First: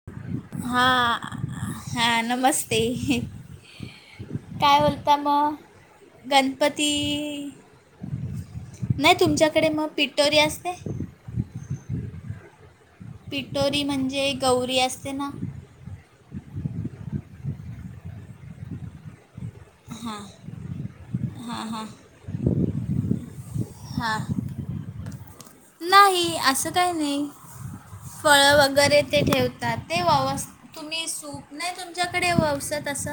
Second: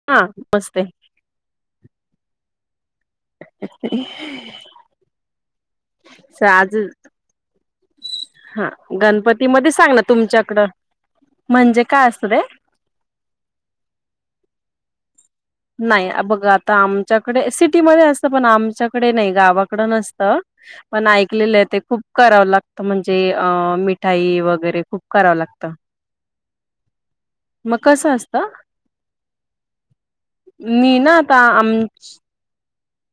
[unintelligible] हां हा नमस्ते. काय बोलता मग, गणपती हो नाही तुमच्याकडे गणपतीमध्ये मग सांग ना पिटोरी तुमच्याकडं, असते म्हणजे काय असत ते. पिटोरी म्हणजे गौरी असते ना. नाही बघ आता आमच्याकडे सिटीमध्ये असतं पण आमच्याकडे नाही गावा हिकडं नसत पण ऐकलेलं हां ते हां खूप कराव लागत म्हणजे हां मिठाई वगैरे. खूप करावं लागतं नाही असं काही नाही, मग कसं फळ असतं वगैरे ते ठेव ते ववस मी तुम्ही ना आता सूप आम नाही तुमच्याकडे ववसतं अस.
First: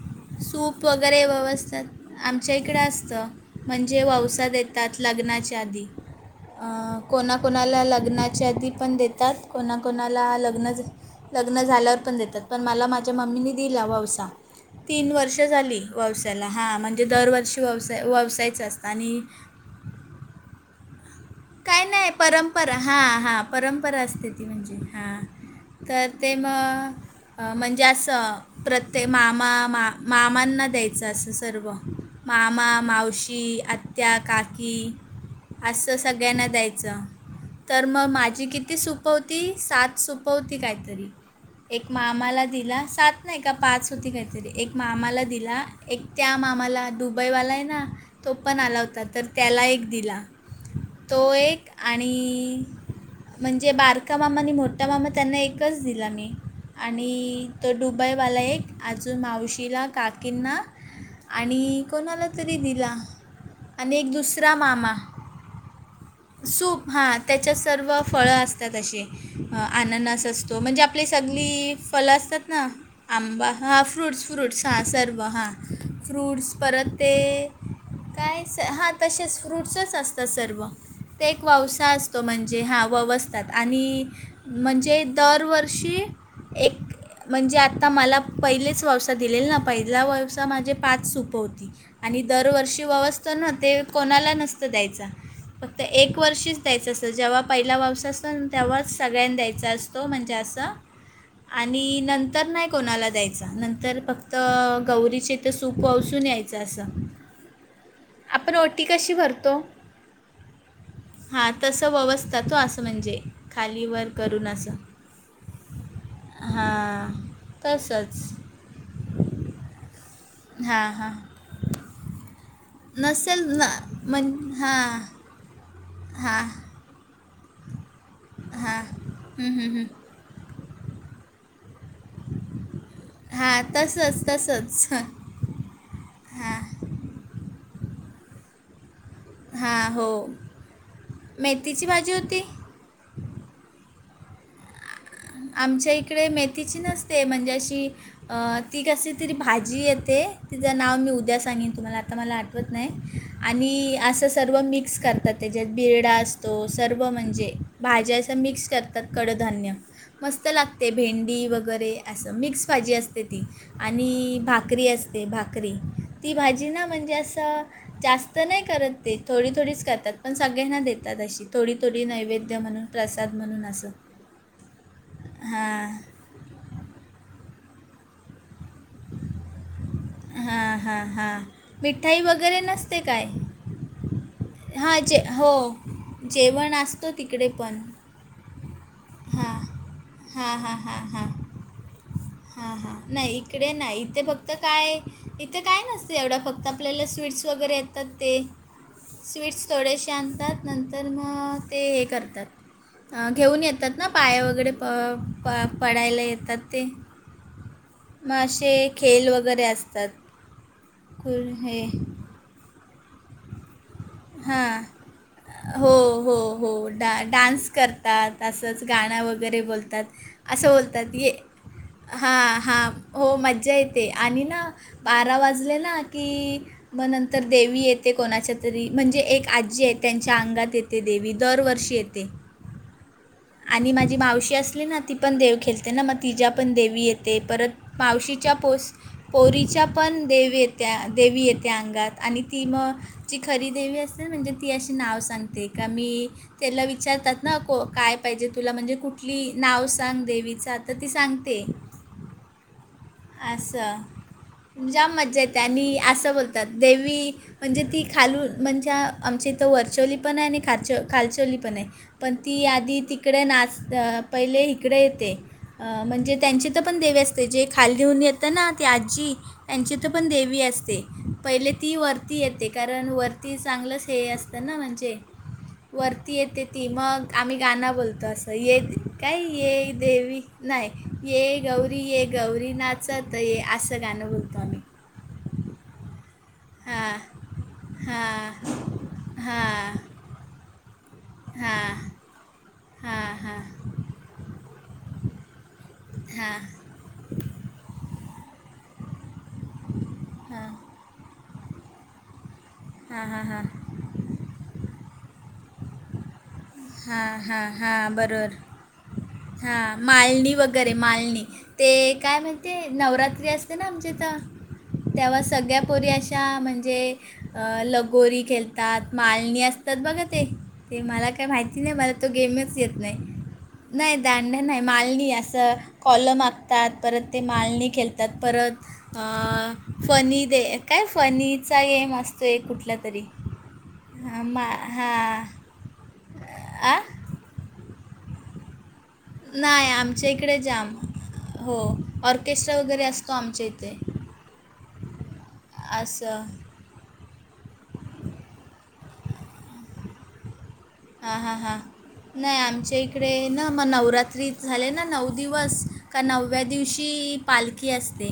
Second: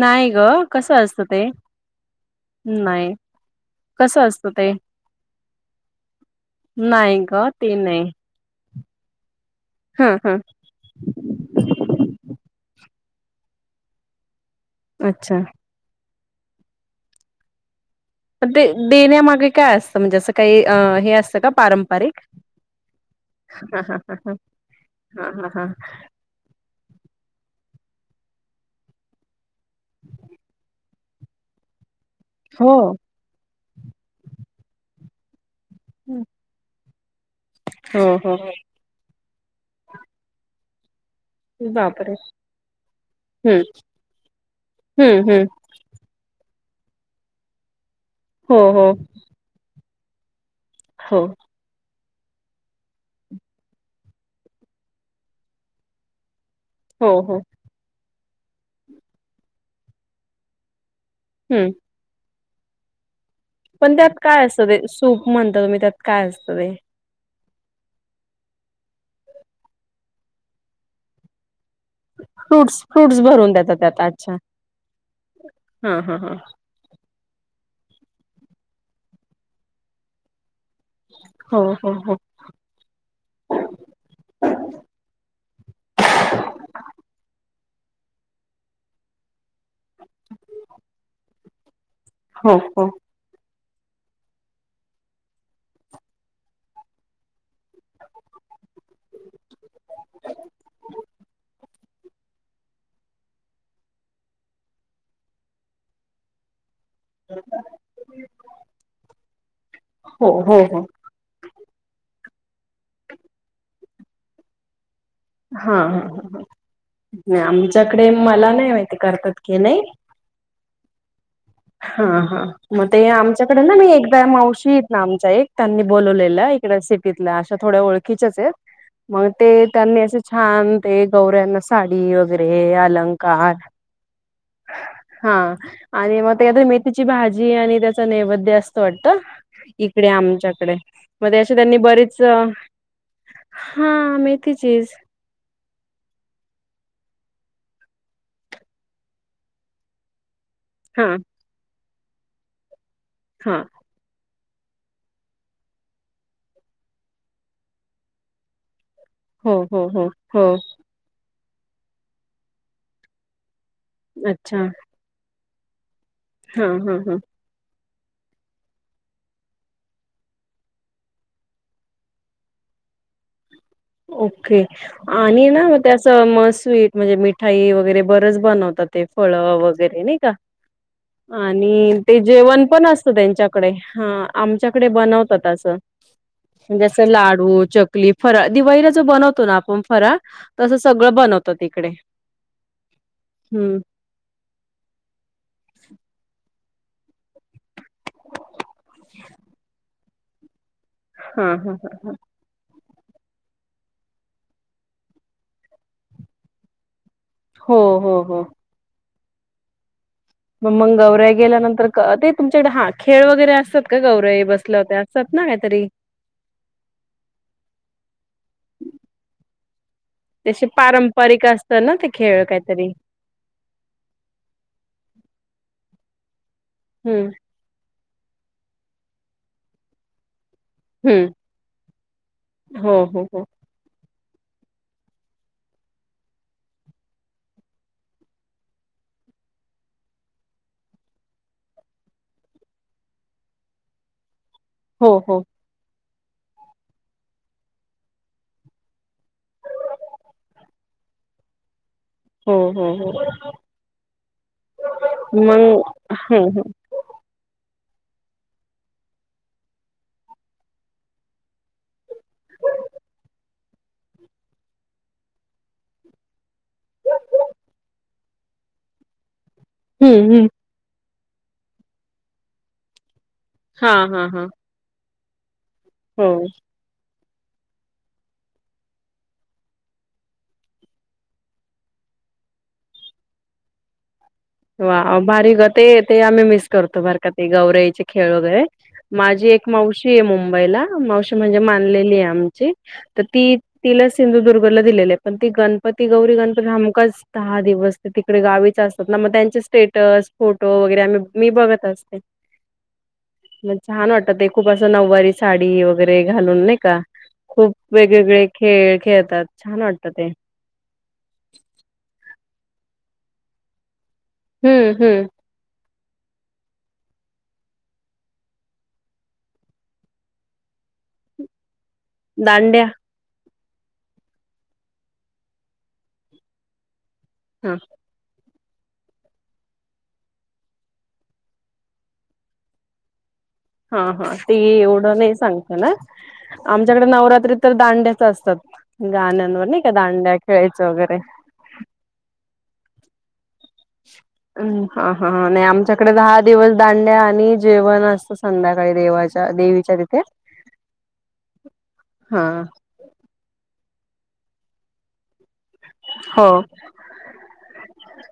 नाही ग सूप कसं वगैरे असतं ते ववसतात, आमच्या इकडे नाही असतं म्हणजे कसं ववसा असतं ते देतात. लग्नाच्या आधी, नाही कोणा ग ते कोणाला नाही लग्ना च्यााआधी पण देतात हा कोणाकोणाला हा लग्न झा लग्न झाल्यावर पण देतात, पण मला माझ्या मम्मीने दिला ववसा. तीन अच्छा वर्षं झाली ववशाला हां म्हणजे दरवर्षी ववसा पण ते ववसायचं असतं आणि देण्यामागे काय असतं म्हणजे, असं काही हे असतं का. काय नाही पारंपरिक परंपरा, हां हां हा हा परंपरा हा असते हा ती म्हणजे हां हा हा हा तर ते मं म्हणजे असं प्रत्येयं मामा, मामांना द्यायचं असं सर्व. मामा, हो मावशी, आत्या, काकी असं. सगळ्यांना द्यायचं तर हो मग हो माझी कि किती सुप होती, सात सुप होती काहीतरी. एक बापरे मामाला दिला, सात नाही का हम्म पाच होती काहीतरी, एक मामाला हम्म हम्म दिला. एक त्या मामाला दुबईवाला आहे ना, तो हो पण आला हो होता तर त्याला एक दिला. हो तो एक. आणि म्हणजे बारका मामा आणि मोठा मामा त्यांना एकच दिला मी. हो हो आणि तो दुबईवाला एक, अजून मावशीला, काकींना हम्म आणि कोणाला तरी दिला. पण आणि त्यात एक काय दुसरा असतं ते सूप म्हणता तुम्ही का सुप हा त्याच्यात सर्व फळं असतात अशी, अननस असतो म्हणजे आपली सगळी फळं असतात ना. फ्रूट्स फ्रूट्स आंबा भरून देता हा त्यात फ्रुट्स अच्छा फ्रुट्स, हां सर्व हां हा हा हा फ्रूट्स परत ते काय हां तसेच फ्रूट्सच असतात सर्व. ते एक हो ववसा हो हो असतो म्हण जे हां ववसतात, आणि म्हणजे दरवर्षी एक म्हणजे आता मला पहिलाच वावसा दिलेला ना पहिलाच वावसा माझा पाच सुप होती. आणि हो दरवर्षी हो ववसतं न राहते कोणाला नसतं द्यायचं. फक्त एक वर्षीच द्यायचं असतं जेव्हा पहिला ववसा असतो तेव्हाच सगळ्यांना द्यायचा असतो. तो म्हणजे असं आणि नंतर नाही कोणाला द्यायचा नंतर फक्त गौरीचे ते सूप वसून यायचं अस आपण ओटी कशी भरतो हो हो हो. हा तसं ववस्था तो असं म्हणजे खाली वर करून असं हा हा हां ह आमच्याकडे तसंच मला नाही माहिती करतात की नाही. हां हां. हा हा मग ते नसेल आमच्याकडे ना मी एकदा म्हण मावशी आहेत हां ना एक त्यांनी हां बोलवलेलं ईकड शेतीतल अशा थोड्या ओळखीच्याच आहेत मग ते हां त्यांनी छान ते गौऱ्यांना साडी वगैरे अलं हा तसंच तसंच हा आणि मग हां त्याच्यात मेथीची भाजी आणि त्याच नैवेद्य असतं वाटतं. हां इकडे हो आमच्याकडे मग अशी त्यांनी मेथीची भाजी बरीच होती हा मेथीचीच आमच्या इकडे मेथीची नसते म्हणजे अशी हा ती कशीतरी भाजी येते. तिचं नाव मी हा उद्या सांगेन तुम्हाला आता मला आठवत नाही हा आणि असं सर्व मिक्स करतात त्याच्यात बिरडा असतो सर्व म्हणजे भाज्या असं मिक्स करतात त्यात हो कडधान्य हो हो हो मस्त लागते भेंडी वगैरे असं मिक्स भाजी असते ती आणि अच्छा भाकरी अस ते भाकरी ती हा भाजी ना हा म्हणजे हा असं जास्त नाही करत ते थोडी थोडीच करतात पण सगळ्यांना देतात अशी थोडी थोडी नैवेद्य म्हणून. प्रसाद म्हणून अस. ओके आणि ना मग त्याच म स्वीट म्हणजे मिठाई वगैरे बरच बनवतात ते फळ वगैरे नाय का हां हां हां आणि ते मिठाई वगैरे जेवण पण नसते असत काय त्यांच्याकडे ह आमच्याकडे हां जे बनवतात हो असं जेवण असतो म्हणजे तिकडे लाडू पण चकली फराळ दिवाळीला जो बनवतो ना हां आपण फराळ तसं सगळं बनवतात तिकडे. हा हा नाय इकडे नाय इथे फक्त तर काय इथं काय नसत एवढा फक्त आपल्याला स्वीट्स वगैरे येतात ते स्वीट्स थोडेशे आणतात. नंतर म हा हा ते हा. हे करतात. घेऊन येतात ना पाया वगैरे प प पडायला येतात ते हो. हो म हो असे खेल वगैरे असतात. मग मग गौऱ्या कुर हे गेल्यानंतर ते तुमच्याकडे हा खेळ वगैरे असतात. क गौराई हां बसल्यावर असतात ना ते काय तरी हो, हो, हो डा डान्स करतात असंच गाणं वगैरे बोलतात तसे असं बोलतात ये पारंपरिक असतात ना ते हा खेळ हा काहीतरी हो मज्जा येते आणि ना बारा वाजले ना की मग हम्म नंतर देवी येते कोणाच्या तरी म्हणजे एक आजी आहे त्यांच्या अंगात येते देवी हम्म दरवर्षी येते. हो हो हो. आणि माझी मावशी असली ना ती पण देव खेळते ना मग तिच्या पण देवी येते परत मावशीच्या पोस्ट पोरीच्या पण देवी येत्या देवी येत्या अंगात आणि ती मग ची खरी देवी अस म्हणजे ती अशी हो नाव हो सांगते का मी त्याला विचारतात ना को काय पाहिजे तुला म्हणजे कुठली नाव सांग देवीचा तर ती सांगते. हो हो हो. असं जाम मज्जा येते मग आणि असं ह ह बोलतात देवी म्हणजे ती खालून म्हणजे आमच्या इथं वरचोली पण आहे आणि खाच खालचवली पण आहे. पण ती आधी तिकडे नाच पहिले इकडे येते. अ म्हणजे त्यांचे तर पण देवे असते जे खालीलीिहन [unintelligible] येतं ना ती आजी त्यांची ईथ पण हम्म हम्म देवी असते. पहिले ती वरती येते कारण वरती हा चांगलंच हा हे हा असतं ना म्हणजे हो वरती येते. ती मग आम्ही गाणं बोलतो असं येत काय येई देवी नाही ये गौरी ये गौरी नाचत ये असं गाणं बोलतो भारी गते ते आम्ही मिस [unintelligible] हा करतो बर का ते गौराईचे हा खेळ वगैरे माझी हा एक हा मावशी आहे मुंबईला मावशी म्हणजे हा मानलेली आहे आमची. हा तर हा ती तिला सिंधुदुर्गला दिलेली आहे पण ती गणपती गौरी गणपती हा कस दहा दिवस ते तिकडे गावीच असत मग त्यांचे स्टेटस फोटो वगैरे आ मी बघत असते. म हा छान वाटत ते खूप असं नऊवारी साडी वगैरे घालून नाही का हा हा खूप हा वेगवेगळे बरोबर खेळ खेळतात हा छान वाटतं ते. मालणी वगैरे मालणी ते काय म्हणते नवरात्री असते ना आमच्या इथ. हम्म हम्म. सगळ्या पोरी अशा म्हणजे अ लगोरी खेळतात मालणी असतात बघा ते ते मला काय माहिती नाही मला तू गेमच दांड्या येत नाही नाही दांड्या नाही माळणी असं कॉल माग तात परत ते हा मालणी खेळतात. त्या परत अ फनी दे काय फनीचा गेम असत तो एक कुठला तरी. हा हा ते मा एवढं नाही हां सांगत ना आ आमच्याकडे नवरात्री तर दांड्याच असतात गाण्यांवर नाही आमच्या दांड्या इकडे खेळायच्या जाम वगैरे हो ऑर्केस्ट्रा वगैरे असतो आमच्या इथ हम्म हा हा नाही आमच्याकडे दहा असं दिवस दांड्या आणि जेवण असत संध्याकाळी देवाच्या देवीच्या तिथे हां हां हां नाही हा. आमच्या इकडे ना मग नवरात्री झाले ना नऊ दिवस. का हो नवव्या दिवशी पालखी असते.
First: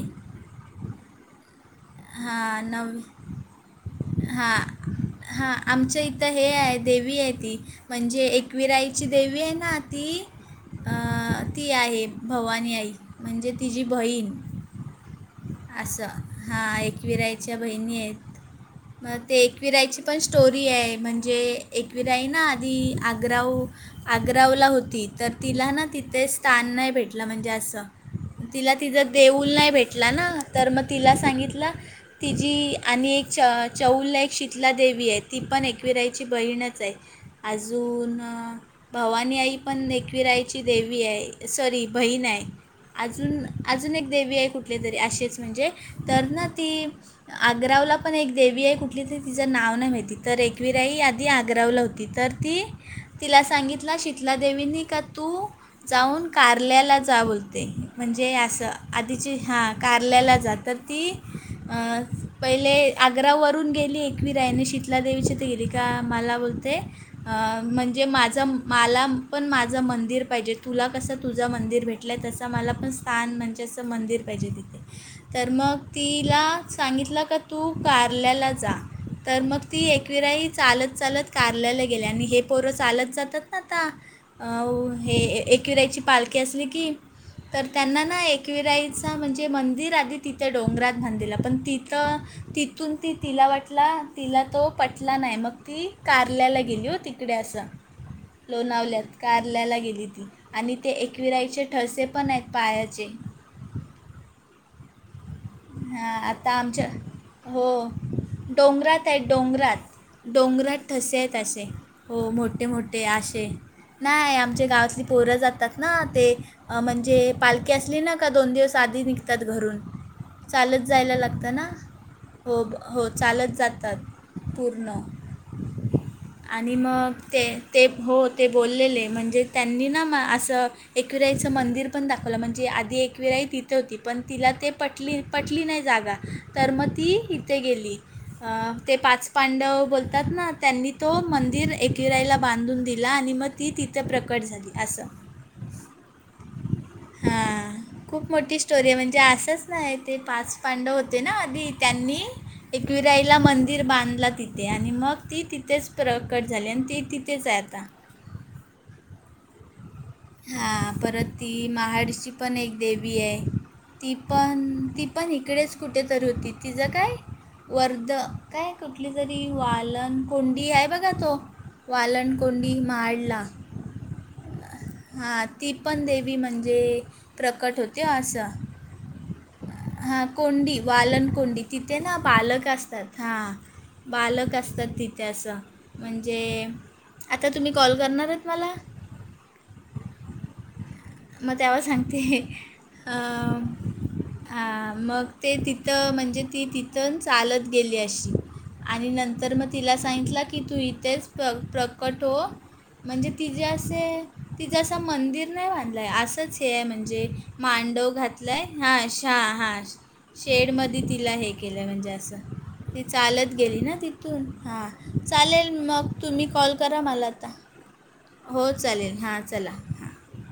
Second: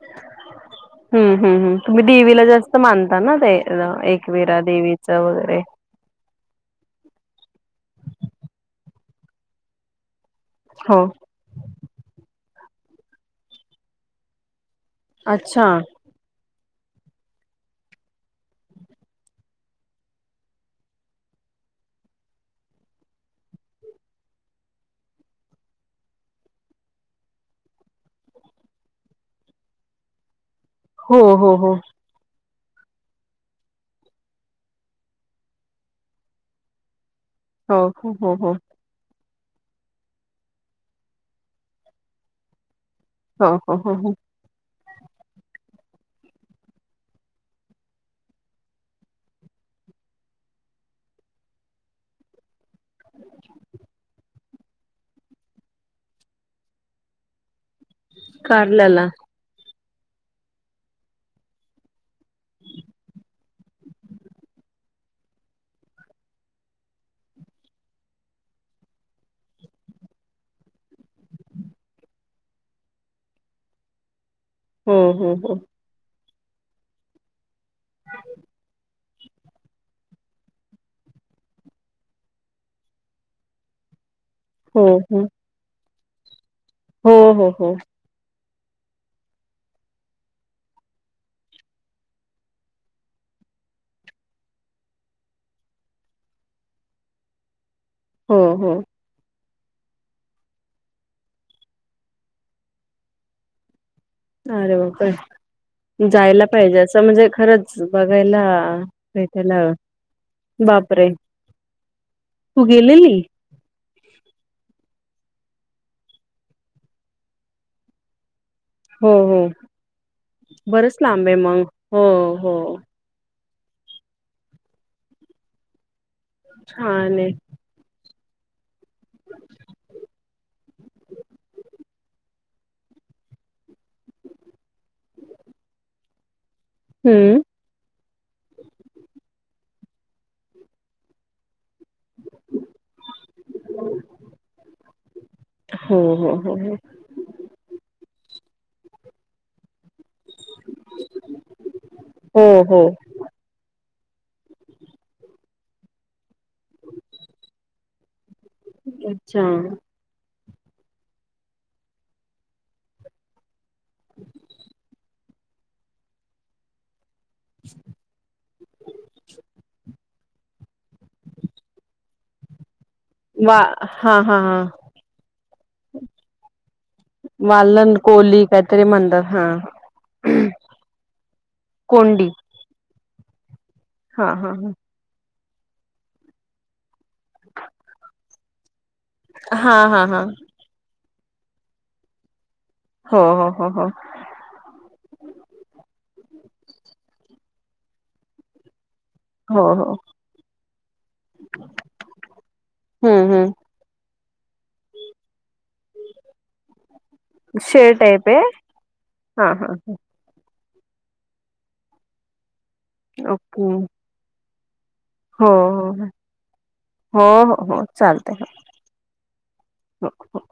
हम्म हम् ह तुम्ही देवीला हां जास्त नव मानता ना ते एकविरा देवीच वगैरे तर हे आहे देवी आहे ती म्हणजे एकविराईची देवी आहे ना ती हो. अं, ती आहे भवानी आई म्हणजे तिझी बहीण अच्छा असा. हा एकविरा आईच्या बहिणी आहेत. मग ते एकविरायची पण स्टोरी आहे म्हणजे एकविराई ना आधी आग्राऊ आग्रावला होती तर तिला ना तिथे स्थान नाही भेटलं म्हणजे असं तिला तिजा देऊल नाही भेटला ना तर मग तिला हो हो हो सांगितलं तिजी आणि एक च चौलला एक शीतला देवी आहे ती पण एकविराईची बहीणच आहे हो हो अजून हो हो भावानी आई पण ऐकवीरा आईची देवी आहे सॉरी बहीण आहे. अजून हो हो हो अजून एक हो देवी आहे कुठली तरी अशीच म्हणजे तर ना ती आग्रवला पण एक देवी आहे कुठली तरी तिचं नाव नाही माहिती तर एकविरा आई आधी आग्रवला हो ती तर ती तिला सांगितला शीतला देवीनी का तू जाऊन कारल्याला जा बोलते. म्हणजे असं कारल्याला आधीचे हा कारल्याला जा तर ती अ पहिले आग्रावरून गेली एकवीरा आईने शित तला देवीची ते गेली का मला बोलते अ म्हणजे माझं मला पण माझं मंदिर पाहिजे तुला कसं तुझं मंदिर भेट ला तसं मला पण स्थान म्हणजे असं मंदिर पाहिजे हो हो तिथं तर हो मग तिला सांगितलं का तू कारल्याला जा. तर मग ती एकविरा आई चालत चालत कारल्याला गेली आणि हे पोरं चालत जातात ना आता. हो आऊ हो एकविरा आईची पालखी असली की हो तर हो हो त्यांना ना ए कविरा आईचा म्हणजे मंदिर आधी तिथं डोंगरात बांधलेला पण तिथं तिथून ती तिला वाटला तिला तो पटला नाही मग ती कारल्याला गेली होती तिकडे असं हो हो लोनावल्यात. कारल्याला गेली ती आणि ते एकविरा आईचे ठळसे पण आहेत पायाचे. अरे वाह काय हां जायला आता पाहिजे आमच्या असं म्हणजे हो खरंच बघायला डोंगरात आहेत त्याला डोंगरात डोंगरात बापरे ठस्से आहेत हो तू मोठे मोठे गेलेली अशे. नाही आमच्या गावातली पोरं जातात ना ते म्हणजे पालखी असली ना का दोन दिवस सादि हो निघतात हो घरून चालत बरच जायला लांब आहे लागतं मग ना हो हो ब हो चालत जातात पूर्ण आणि मग छान आहे ते ते हो ते बोललेले म्हणजे त्यांनी ना म असं एकविरा आईचं मंदिर पण दाखवलं म्हणजे आधी एकविरा आई तिथे होती पण तिला ते पटली पटली नाही जागा तर म ती हम्म इथे गेली अ ते पाच पांडव बोलतात ना त्यांनी तो मंदिर एकवीरा आईला बांधून दिला आणि म ती तिथे प्रकट झाली असं हो हो हो हो हा खूप मोठी स्टोरी आहे म्हणजे असंच नाही ते पाच पांडव होते ना आदी त्यांनी हो हो एकवीरा द्यायला मंदिर बांधला तिथे आणि मग ती तिथेच प्रकट झाली आणि ती तिथेच आहे आता. अच्छा. हा परत ती महाऋषि पण एक देवी आहे ती पण ती पण इकडेच कुठे तरी होती तिझं काय वरदं काय कुठलीतरी वालन कोंडी आहे बघा तो वालण कोंडी महाड वा हा हा हा. हा ती पण देवी म्हणजे प्रकट वालन होते कोली असं. काहीतरी म्हणतात हा हा कोंडी वालन कोंडी तिथे ना कोंडी बालक असतात हा. हा हा बालक हा असतात तिथे असं म्हणजे आता तुम्ही कॉल करणार आहेत मला? हा हा हा. मग त्यावर सांगते. हो हो हो अं, हो मग ते तिथं म्हणजे ती तिथं चालत गेली अशी आणि नंतर तर हो मग हो तिला सांगितलं की तू इथेच प्र प्रकट हो म्हणजे हम्म तिजे हम्म असे तिज असं मंदिर नाही बांधलाय असच हे म्हणजे शेळ मांडव टाईप आहे घातलाय हा अशा हा हा हाशा शेड मध्ये तिला हे केलं म्हणजे असं ती चालत ओके गेली ना तिथून हा. हो चालेल हो मग तुम्ही कॉल करा मला हो आता हो हो चालतय हो चालेल हा चला. हो हो [unintelligible]